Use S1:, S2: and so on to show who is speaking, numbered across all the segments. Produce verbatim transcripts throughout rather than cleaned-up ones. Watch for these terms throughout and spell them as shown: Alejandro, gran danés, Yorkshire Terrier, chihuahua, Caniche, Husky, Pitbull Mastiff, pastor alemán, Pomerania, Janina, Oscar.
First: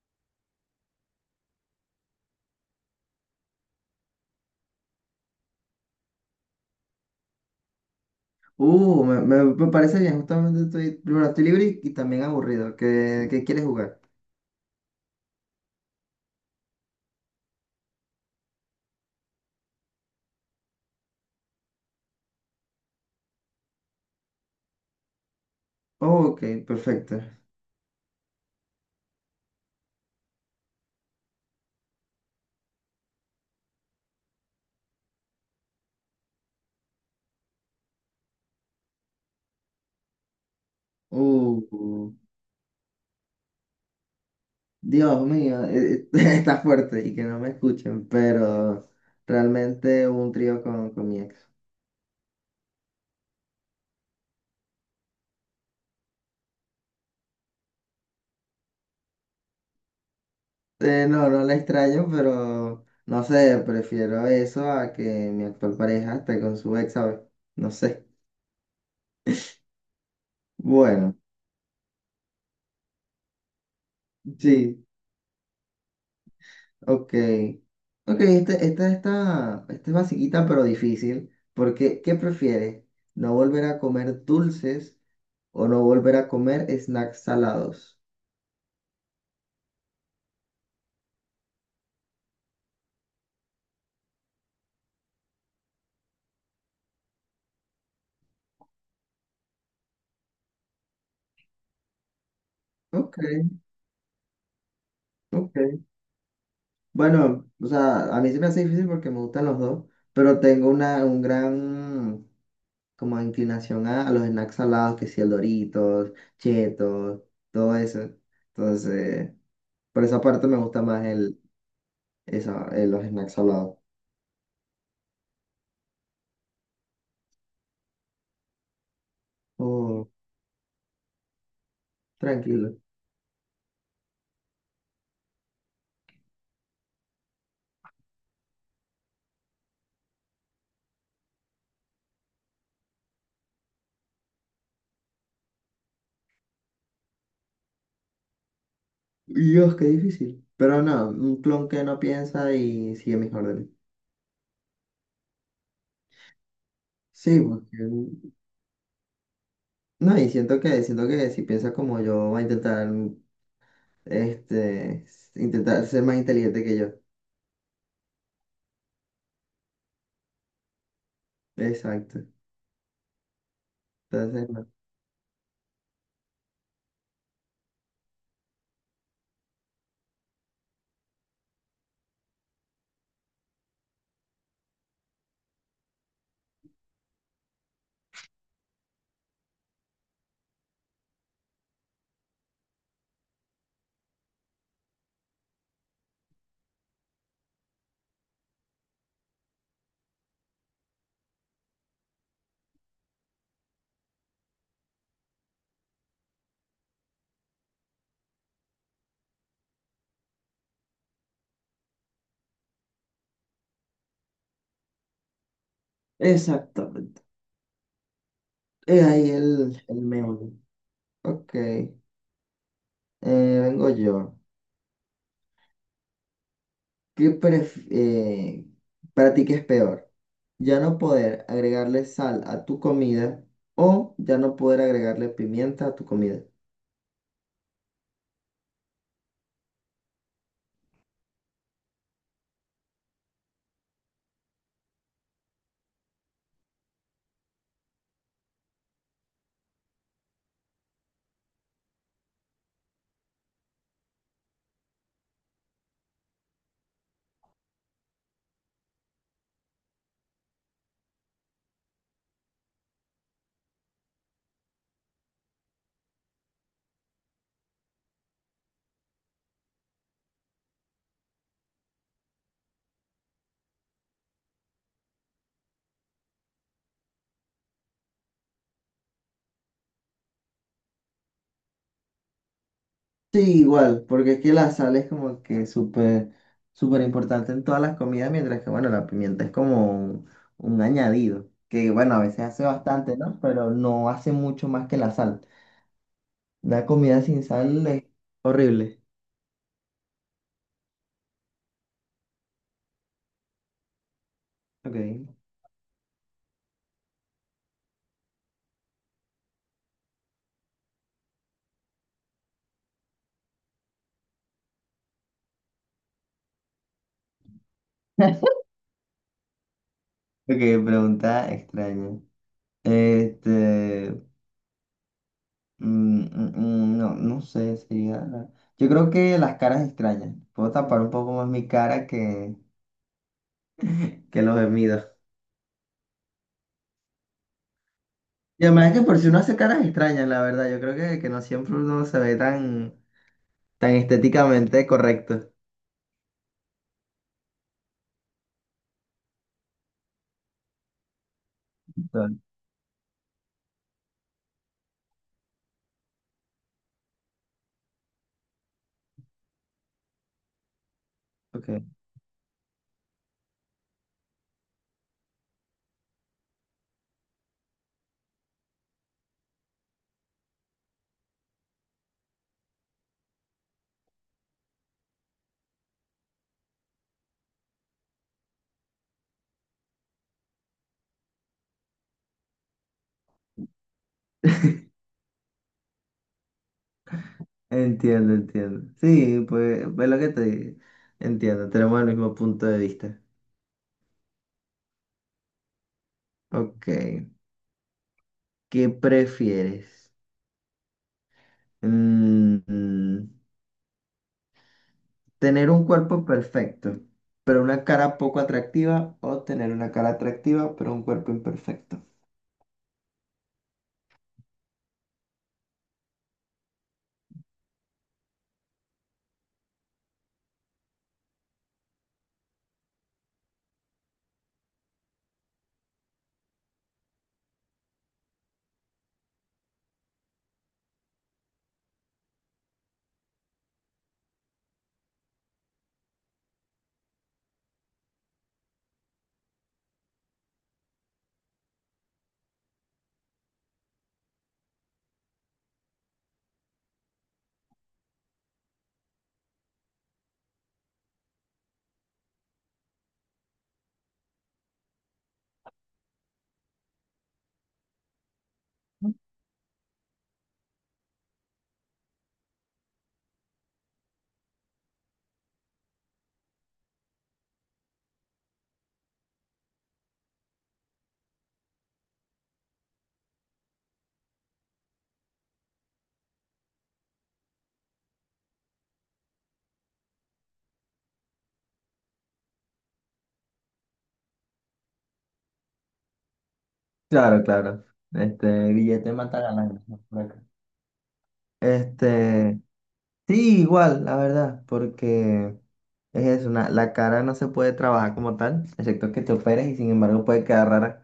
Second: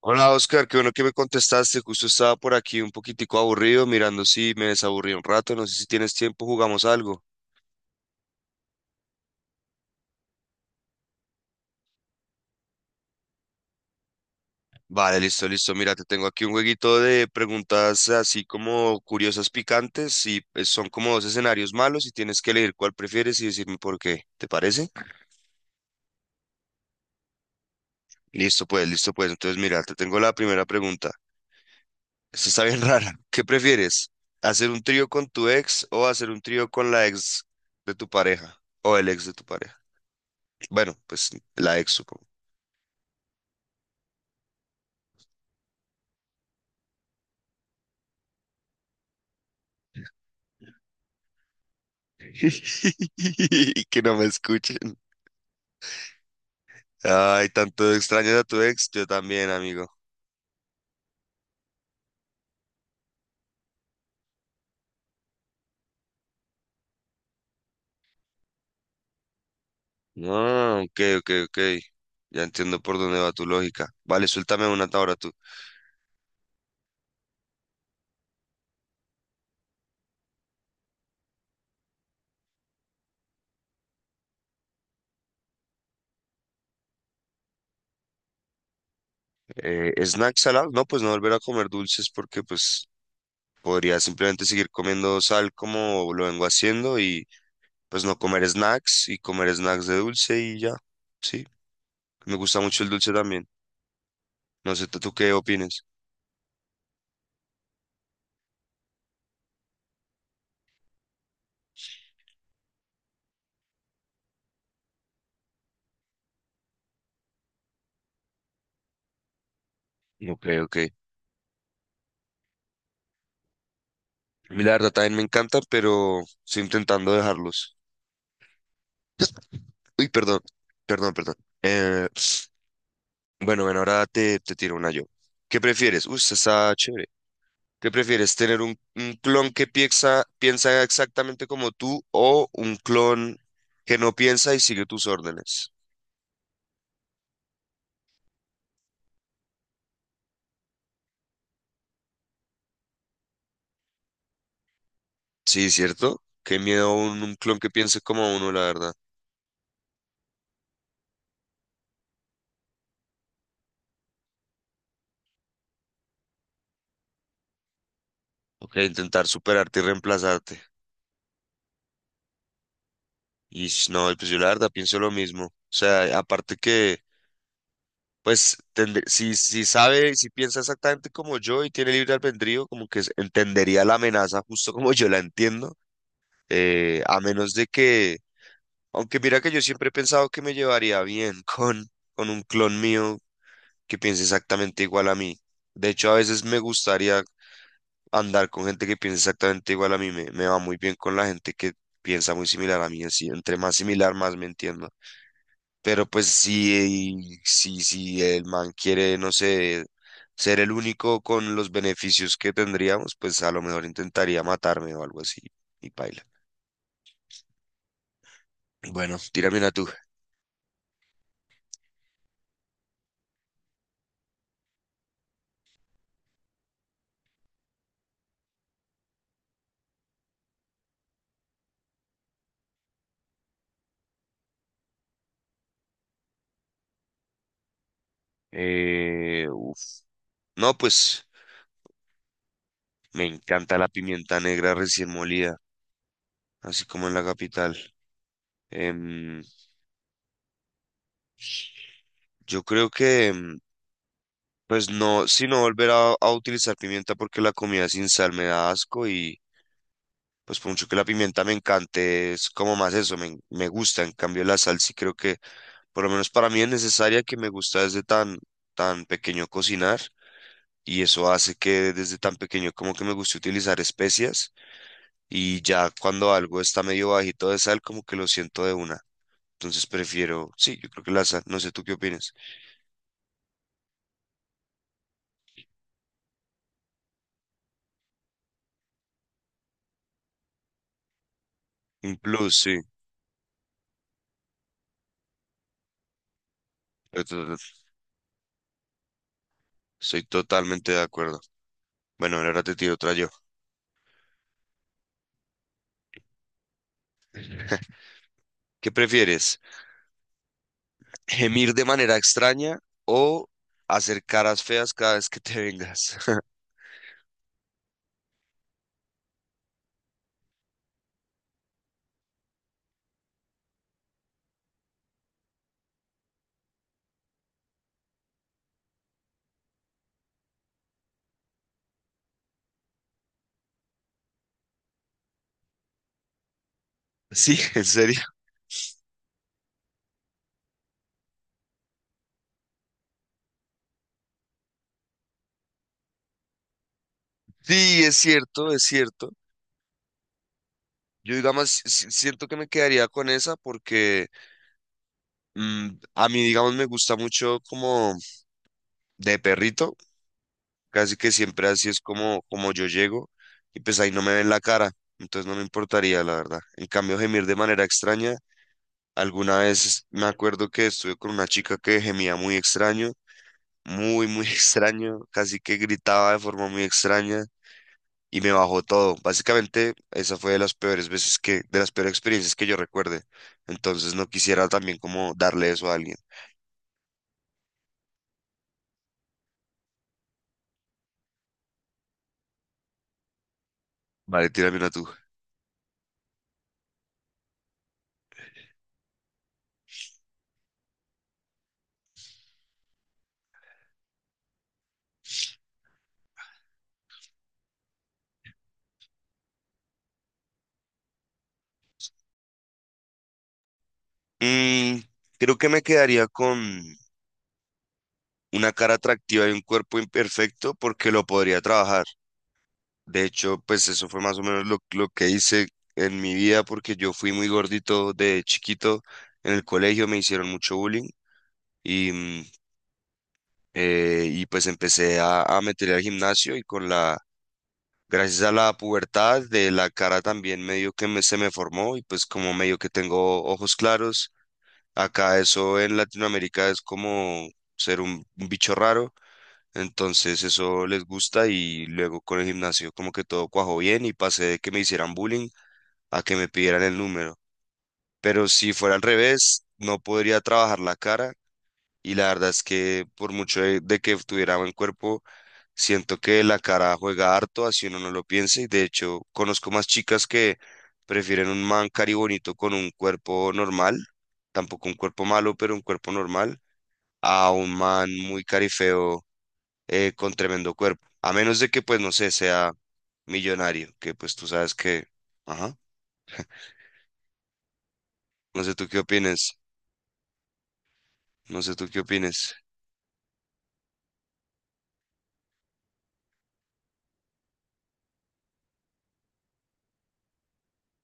S1: Hola Oscar, qué bueno que me contestaste. Justo estaba por aquí un poquitico aburrido, mirando si me desaburrí un rato. No sé si tienes tiempo, jugamos algo.
S2: Uh, me, me- me parece bien, justamente estoy, primero estoy libre y, y también aburrido. ¿Qué, qué quieres jugar?
S1: Vale, listo, listo. Mira, te tengo aquí un jueguito de preguntas así como curiosas, picantes, y pues, son como dos escenarios malos y tienes que elegir cuál prefieres y decirme por qué. ¿Te parece?
S2: Ok, perfecto.
S1: Listo, pues, listo, pues. Entonces, mira, te tengo la primera pregunta. Esta está bien rara. ¿Qué prefieres? ¿Hacer un trío con tu ex o hacer un trío con la ex de tu pareja o el ex de tu pareja? Bueno, pues
S2: Uh,
S1: la ex,
S2: uh,
S1: supongo.
S2: Dios mío, eh, está fuerte y que no me escuchen, pero realmente hubo un trío con, con mi ex.
S1: Y que no me escuchen. Ay, tanto extrañas a tu ex, yo también, amigo.
S2: Eh, no, no la extraño, pero no sé, prefiero eso a que mi actual pareja esté con su ex, ¿sabes? No sé.
S1: No, ok,
S2: Bueno,
S1: ok, ok. Ya entiendo por dónde va tu lógica. Vale, suéltame una
S2: sí.
S1: ahora tú.
S2: Ok, ok, esta, esta, esta, esta es basiquita pero difícil, porque ¿qué prefieres? ¿No volver a comer dulces o no volver a comer snacks salados?
S1: Eh, ¿snacks salados? No, pues no volver a comer dulces porque pues podría simplemente seguir comiendo sal como lo vengo haciendo y pues no comer snacks y comer snacks de dulce y ya. Sí, me gusta mucho el dulce
S2: Ok,
S1: también. No sé, ¿tú tú qué
S2: ok.
S1: opinas?
S2: Bueno, o sea, a mí se me hace difícil porque me gustan los dos, pero tengo una un gran como inclinación a, a los snacks salados, que si el Doritos, Cheetos, todo eso. Entonces, por esa
S1: Ok,
S2: parte me
S1: ok.
S2: gusta más el, esa, el- los snacks salados.
S1: A mí la verdad también me encanta, pero estoy intentando dejarlos. Uy,
S2: Oh,
S1: perdón, perdón, perdón. Eh,
S2: tranquilo.
S1: bueno, bueno, ahora te, te tiro una yo. ¿Qué prefieres? Uy, esta está chévere. ¿Qué prefieres? ¿Tener un, un clon que piensa, piensa exactamente como tú o un clon que no piensa y sigue tus órdenes?
S2: Dios, qué difícil. Pero no, un clon que no piensa y sigue mis órdenes.
S1: Sí, ¿cierto? Qué miedo un, un
S2: Sí,
S1: clon que
S2: porque...
S1: piense
S2: mm,
S1: como uno, la verdad.
S2: no, y siento que, siento que si piensa como yo, va a intentar, mm, este, intentar ser más inteligente que yo.
S1: Ok, intentar superarte y reemplazarte.
S2: Exacto.
S1: Y no, pues yo la
S2: Entonces, no.
S1: verdad pienso lo mismo. O sea, aparte que. Pues tende- si, si sabe, si piensa exactamente como yo y tiene libre albedrío, como que s- entendería la amenaza justo como yo la entiendo, eh, a menos de que, aunque mira que yo siempre he pensado que me llevaría bien con, con, un clon mío que piense exactamente igual a mí. De hecho, a veces me gustaría andar con gente que piense exactamente igual a mí, me, me va muy bien con la gente que piensa muy similar a mí, así, entre más similar, más me entiendo. Pero pues si, si, si el man quiere, no sé, ser el único con los beneficios que tendríamos, pues a lo mejor intentaría matarme o algo así y paila.
S2: Exactamente. Es
S1: Bueno,
S2: ahí
S1: tírame una
S2: el,
S1: tú.
S2: el meollo. Ok. eh, vengo yo. ¿Qué pref- eh, para ti qué es peor? ¿Ya no poder agregarle sal a tu comida o ya no poder agregarle pimienta a tu comida?
S1: Eh, uf. No, pues me encanta la pimienta negra recién molida, así como en la capital. Em, yo creo que, em, pues no, si no volver a, a utilizar pimienta porque la comida sin sal me da asco y pues por mucho que la pimienta me encante, es como más eso, me, me gusta. En cambio, la sal sí creo que, por lo menos para mí es necesaria que me gusta desde tan, tan pequeño cocinar. Y eso hace que desde tan pequeño como que me guste utilizar especias. Y ya cuando algo está medio bajito de sal, como que lo siento de una. Entonces prefiero, sí, yo creo que la sal, no sé tú qué opinas.
S2: Sí, igual, porque es que la sal es como que súper, súper importante en todas las comidas, mientras que, bueno, la pimienta es como un, un añadido, que,
S1: En
S2: bueno, a veces
S1: plus,
S2: hace
S1: sí,
S2: bastante, ¿no? Pero no hace mucho más que la sal. Una comida sin sal es horrible.
S1: estoy totalmente de acuerdo. Bueno, ahora te tiro otra yo.
S2: Ok.
S1: ¿Qué prefieres? gemir de manera extraña o hacer caras feas cada vez que te vengas.
S2: Ok, pregunta extraña. Este, mm, mm, mm, no, no sé, sería... la- yo creo que las caras extrañas. Puedo tapar un poco más mi cara que, que los gemidos.
S1: Sí, en serio.
S2: Y además que por si uno hace caras extrañas, la verdad, yo creo que, que no siempre uno se ve tan, tan estéticamente correcto.
S1: Sí, es cierto, es cierto. Yo, digamos, si- si,
S2: Tal.
S1: siento que me quedaría con esa porque mm, a mí, digamos, me gusta mucho como de perrito, casi que siempre
S2: Ok,
S1: así es como, como yo llego y pues ahí no me ven la cara, entonces no me importaría, la verdad. En cambio, gemir de manera extraña, alguna vez me acuerdo que estuve con una chica que gemía muy extraño muy, muy extraño, casi que gritaba de forma muy extraña y me bajó todo. Básicamente, esa fue de las peores veces que, de las peores experiencias que yo recuerde. Entonces no quisiera también como darle eso a alguien.
S2: entiendo, entiendo. Sí, pues es lo que te digo. Entiendo, tenemos el mismo punto de vista.
S1: Vale, tírame una tú.
S2: Ok, ¿qué prefieres? Mm, mm, ¿tener un cuerpo perfecto, pero una cara poco atractiva o tener una cara atractiva, pero un cuerpo imperfecto?
S1: Mm, Creo que me quedaría con una cara atractiva y un cuerpo imperfecto porque lo podría trabajar. De hecho, pues eso fue más o menos lo, lo que hice en mi vida porque yo fui muy gordito de chiquito. En el colegio me hicieron mucho bullying y mm, eh, y pues empecé a, a meterle al gimnasio y con la, gracias a la pubertad de la cara también medio que me, se me formó y pues como medio que tengo ojos claros, acá eso en Latinoamérica es como ser un, un bicho raro, entonces eso les gusta y luego con el gimnasio como que todo cuajó bien y pasé de que me hicieran bullying a que me pidieran el número, pero si fuera al revés, no podría trabajar la cara y la verdad es que por mucho de, de, que tuviera buen cuerpo, siento que la cara juega harto, así uno no lo piensa. Y de hecho, conozco más chicas que prefieren un man cari bonito con un cuerpo normal, tampoco un cuerpo malo, pero un cuerpo normal, a un man muy carifeo eh, con tremendo cuerpo. A menos de que, pues, no sé, sea millonario, que pues tú sabes que. Ajá.
S2: Claro, claro.
S1: No
S2: Este
S1: sé tú qué
S2: billete mata
S1: opines.
S2: ganancias por acá.
S1: No sé tú qué opines.
S2: Este, Sí, igual, la verdad, porque es eso, una- la cara no se puede trabajar como tal, excepto que te operes y sin embargo puede quedar rara,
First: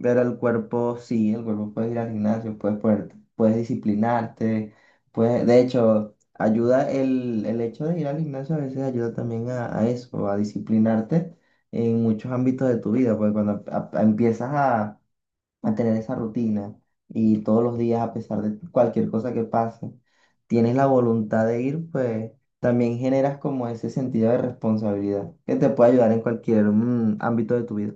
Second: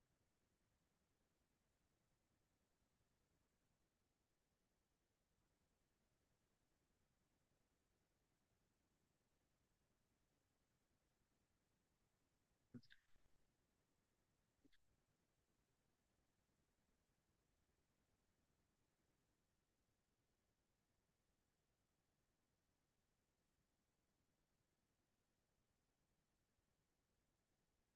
S2: pero el cuerpo sí, el cuerpo puede ir al gimnasio, puedes ponerte- puedes disciplinarte, puedes, de hecho, ayuda el, el hecho de ir al gimnasio a veces ayuda también a, a eso, a disciplinarte en muchos ámbitos de tu vida, porque cuando a- a- empiezas a mantener esa rutina y todos los días, a pesar de cualquier cosa que pase, tienes la voluntad de ir, pues también generas como ese sentido de responsabilidad que te puede ayudar en cualquier mm, ámbito de tu vida.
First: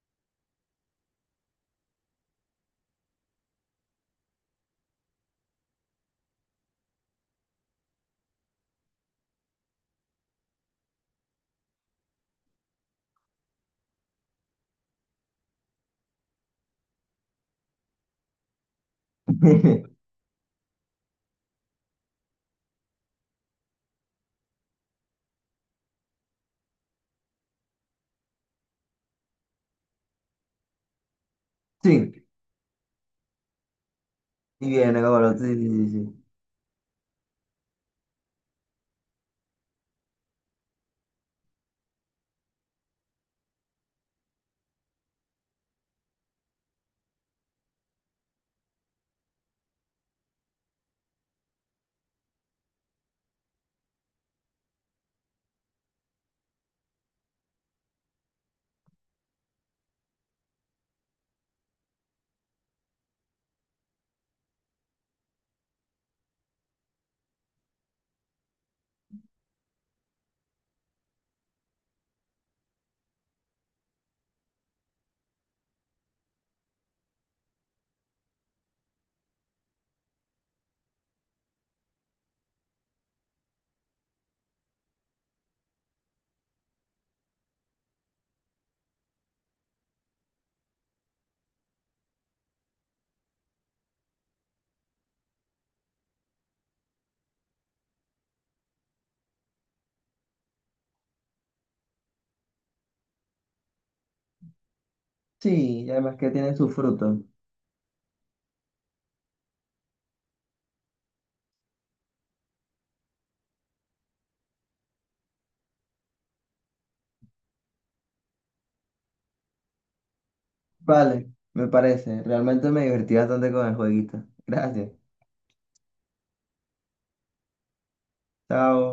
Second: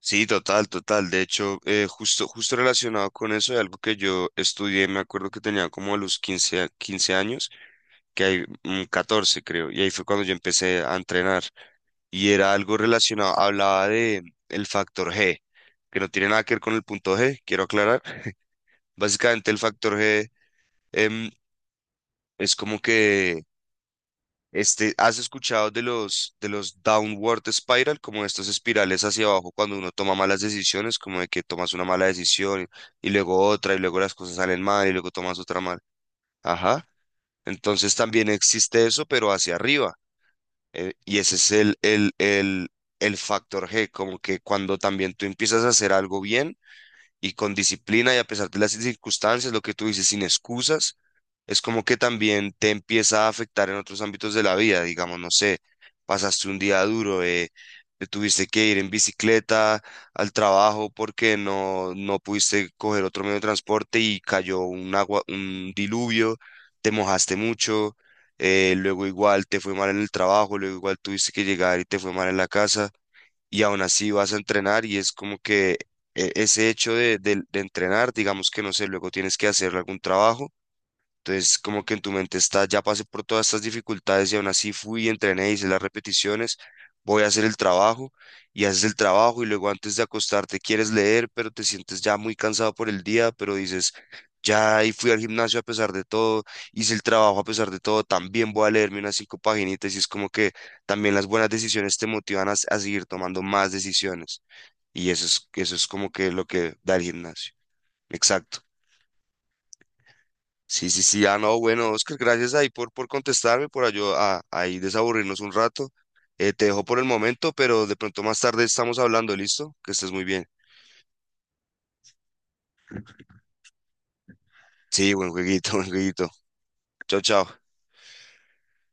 S1: Sí, total, total. De hecho, eh, justo, justo relacionado con eso, de algo que yo estudié, me acuerdo que tenía como a los quince, a- quince años, que hay mm, catorce creo, y ahí fue cuando yo empecé a entrenar. Y era algo relacionado, hablaba de el factor G, que no tiene nada que ver con el punto G, quiero aclarar. Básicamente el factor G em, es como que. Este, ¿has escuchado de los, de los, downward spiral, como estas espirales hacia abajo cuando uno toma malas decisiones, como de que tomas una mala
S2: Sí,
S1: decisión y luego otra y luego las cosas salen
S2: y
S1: mal y
S2: viene,
S1: luego tomas
S2: cabrón, sí,
S1: otra
S2: sí,
S1: mal?
S2: sí, sí.
S1: Ajá. Entonces también existe eso, pero hacia arriba. Eh, y ese es el, el, el, el factor G, como que cuando también tú empiezas a hacer algo bien y con disciplina y a pesar de las circunstancias, lo que tú dices, sin excusas es como que también te empieza a afectar en otros ámbitos de la vida, digamos, no sé, pasaste un día duro, eh, te tuviste que ir en bicicleta al trabajo porque no, no pudiste coger otro medio de transporte y cayó un agua, un diluvio, te mojaste mucho, eh, luego igual te fue mal en el trabajo, luego igual tuviste que llegar y te fue mal en la casa y aún así vas a entrenar y es como que. eh, Ese hecho de, de de entrenar, digamos que no sé, luego tienes que hacer algún trabajo entonces, como que en tu mente está, ya pasé por todas estas dificultades y aún así fui, entrené, hice las repeticiones, voy a hacer el trabajo y haces el trabajo y luego antes de acostarte quieres leer, pero te sientes ya muy cansado por el día, pero dices, ya y fui al gimnasio a pesar de todo, hice el trabajo a pesar de todo, también voy a leerme unas cinco paginitas y es como que también las buenas decisiones te motivan a, s- a seguir tomando más decisiones y eso es, eso
S2: Sí,
S1: es
S2: y
S1: como
S2: además que
S1: que lo
S2: tiene sus
S1: que da el
S2: frutos.
S1: gimnasio. Exacto. Sí, sí, sí. Ah, no, bueno, Oscar, gracias ahí por, por, contestarme, por ayo- a- ahí desaburrirnos un rato. Eh, te dejo por el momento, pero de pronto más tarde estamos hablando, ¿listo? Que estés muy bien.
S2: Vale, me parece. Realmente me divertí bastante con el jueguito. Gracias.
S1: Sí, buen jueguito, buen jueguito. Chao, chao.
S2: Chao.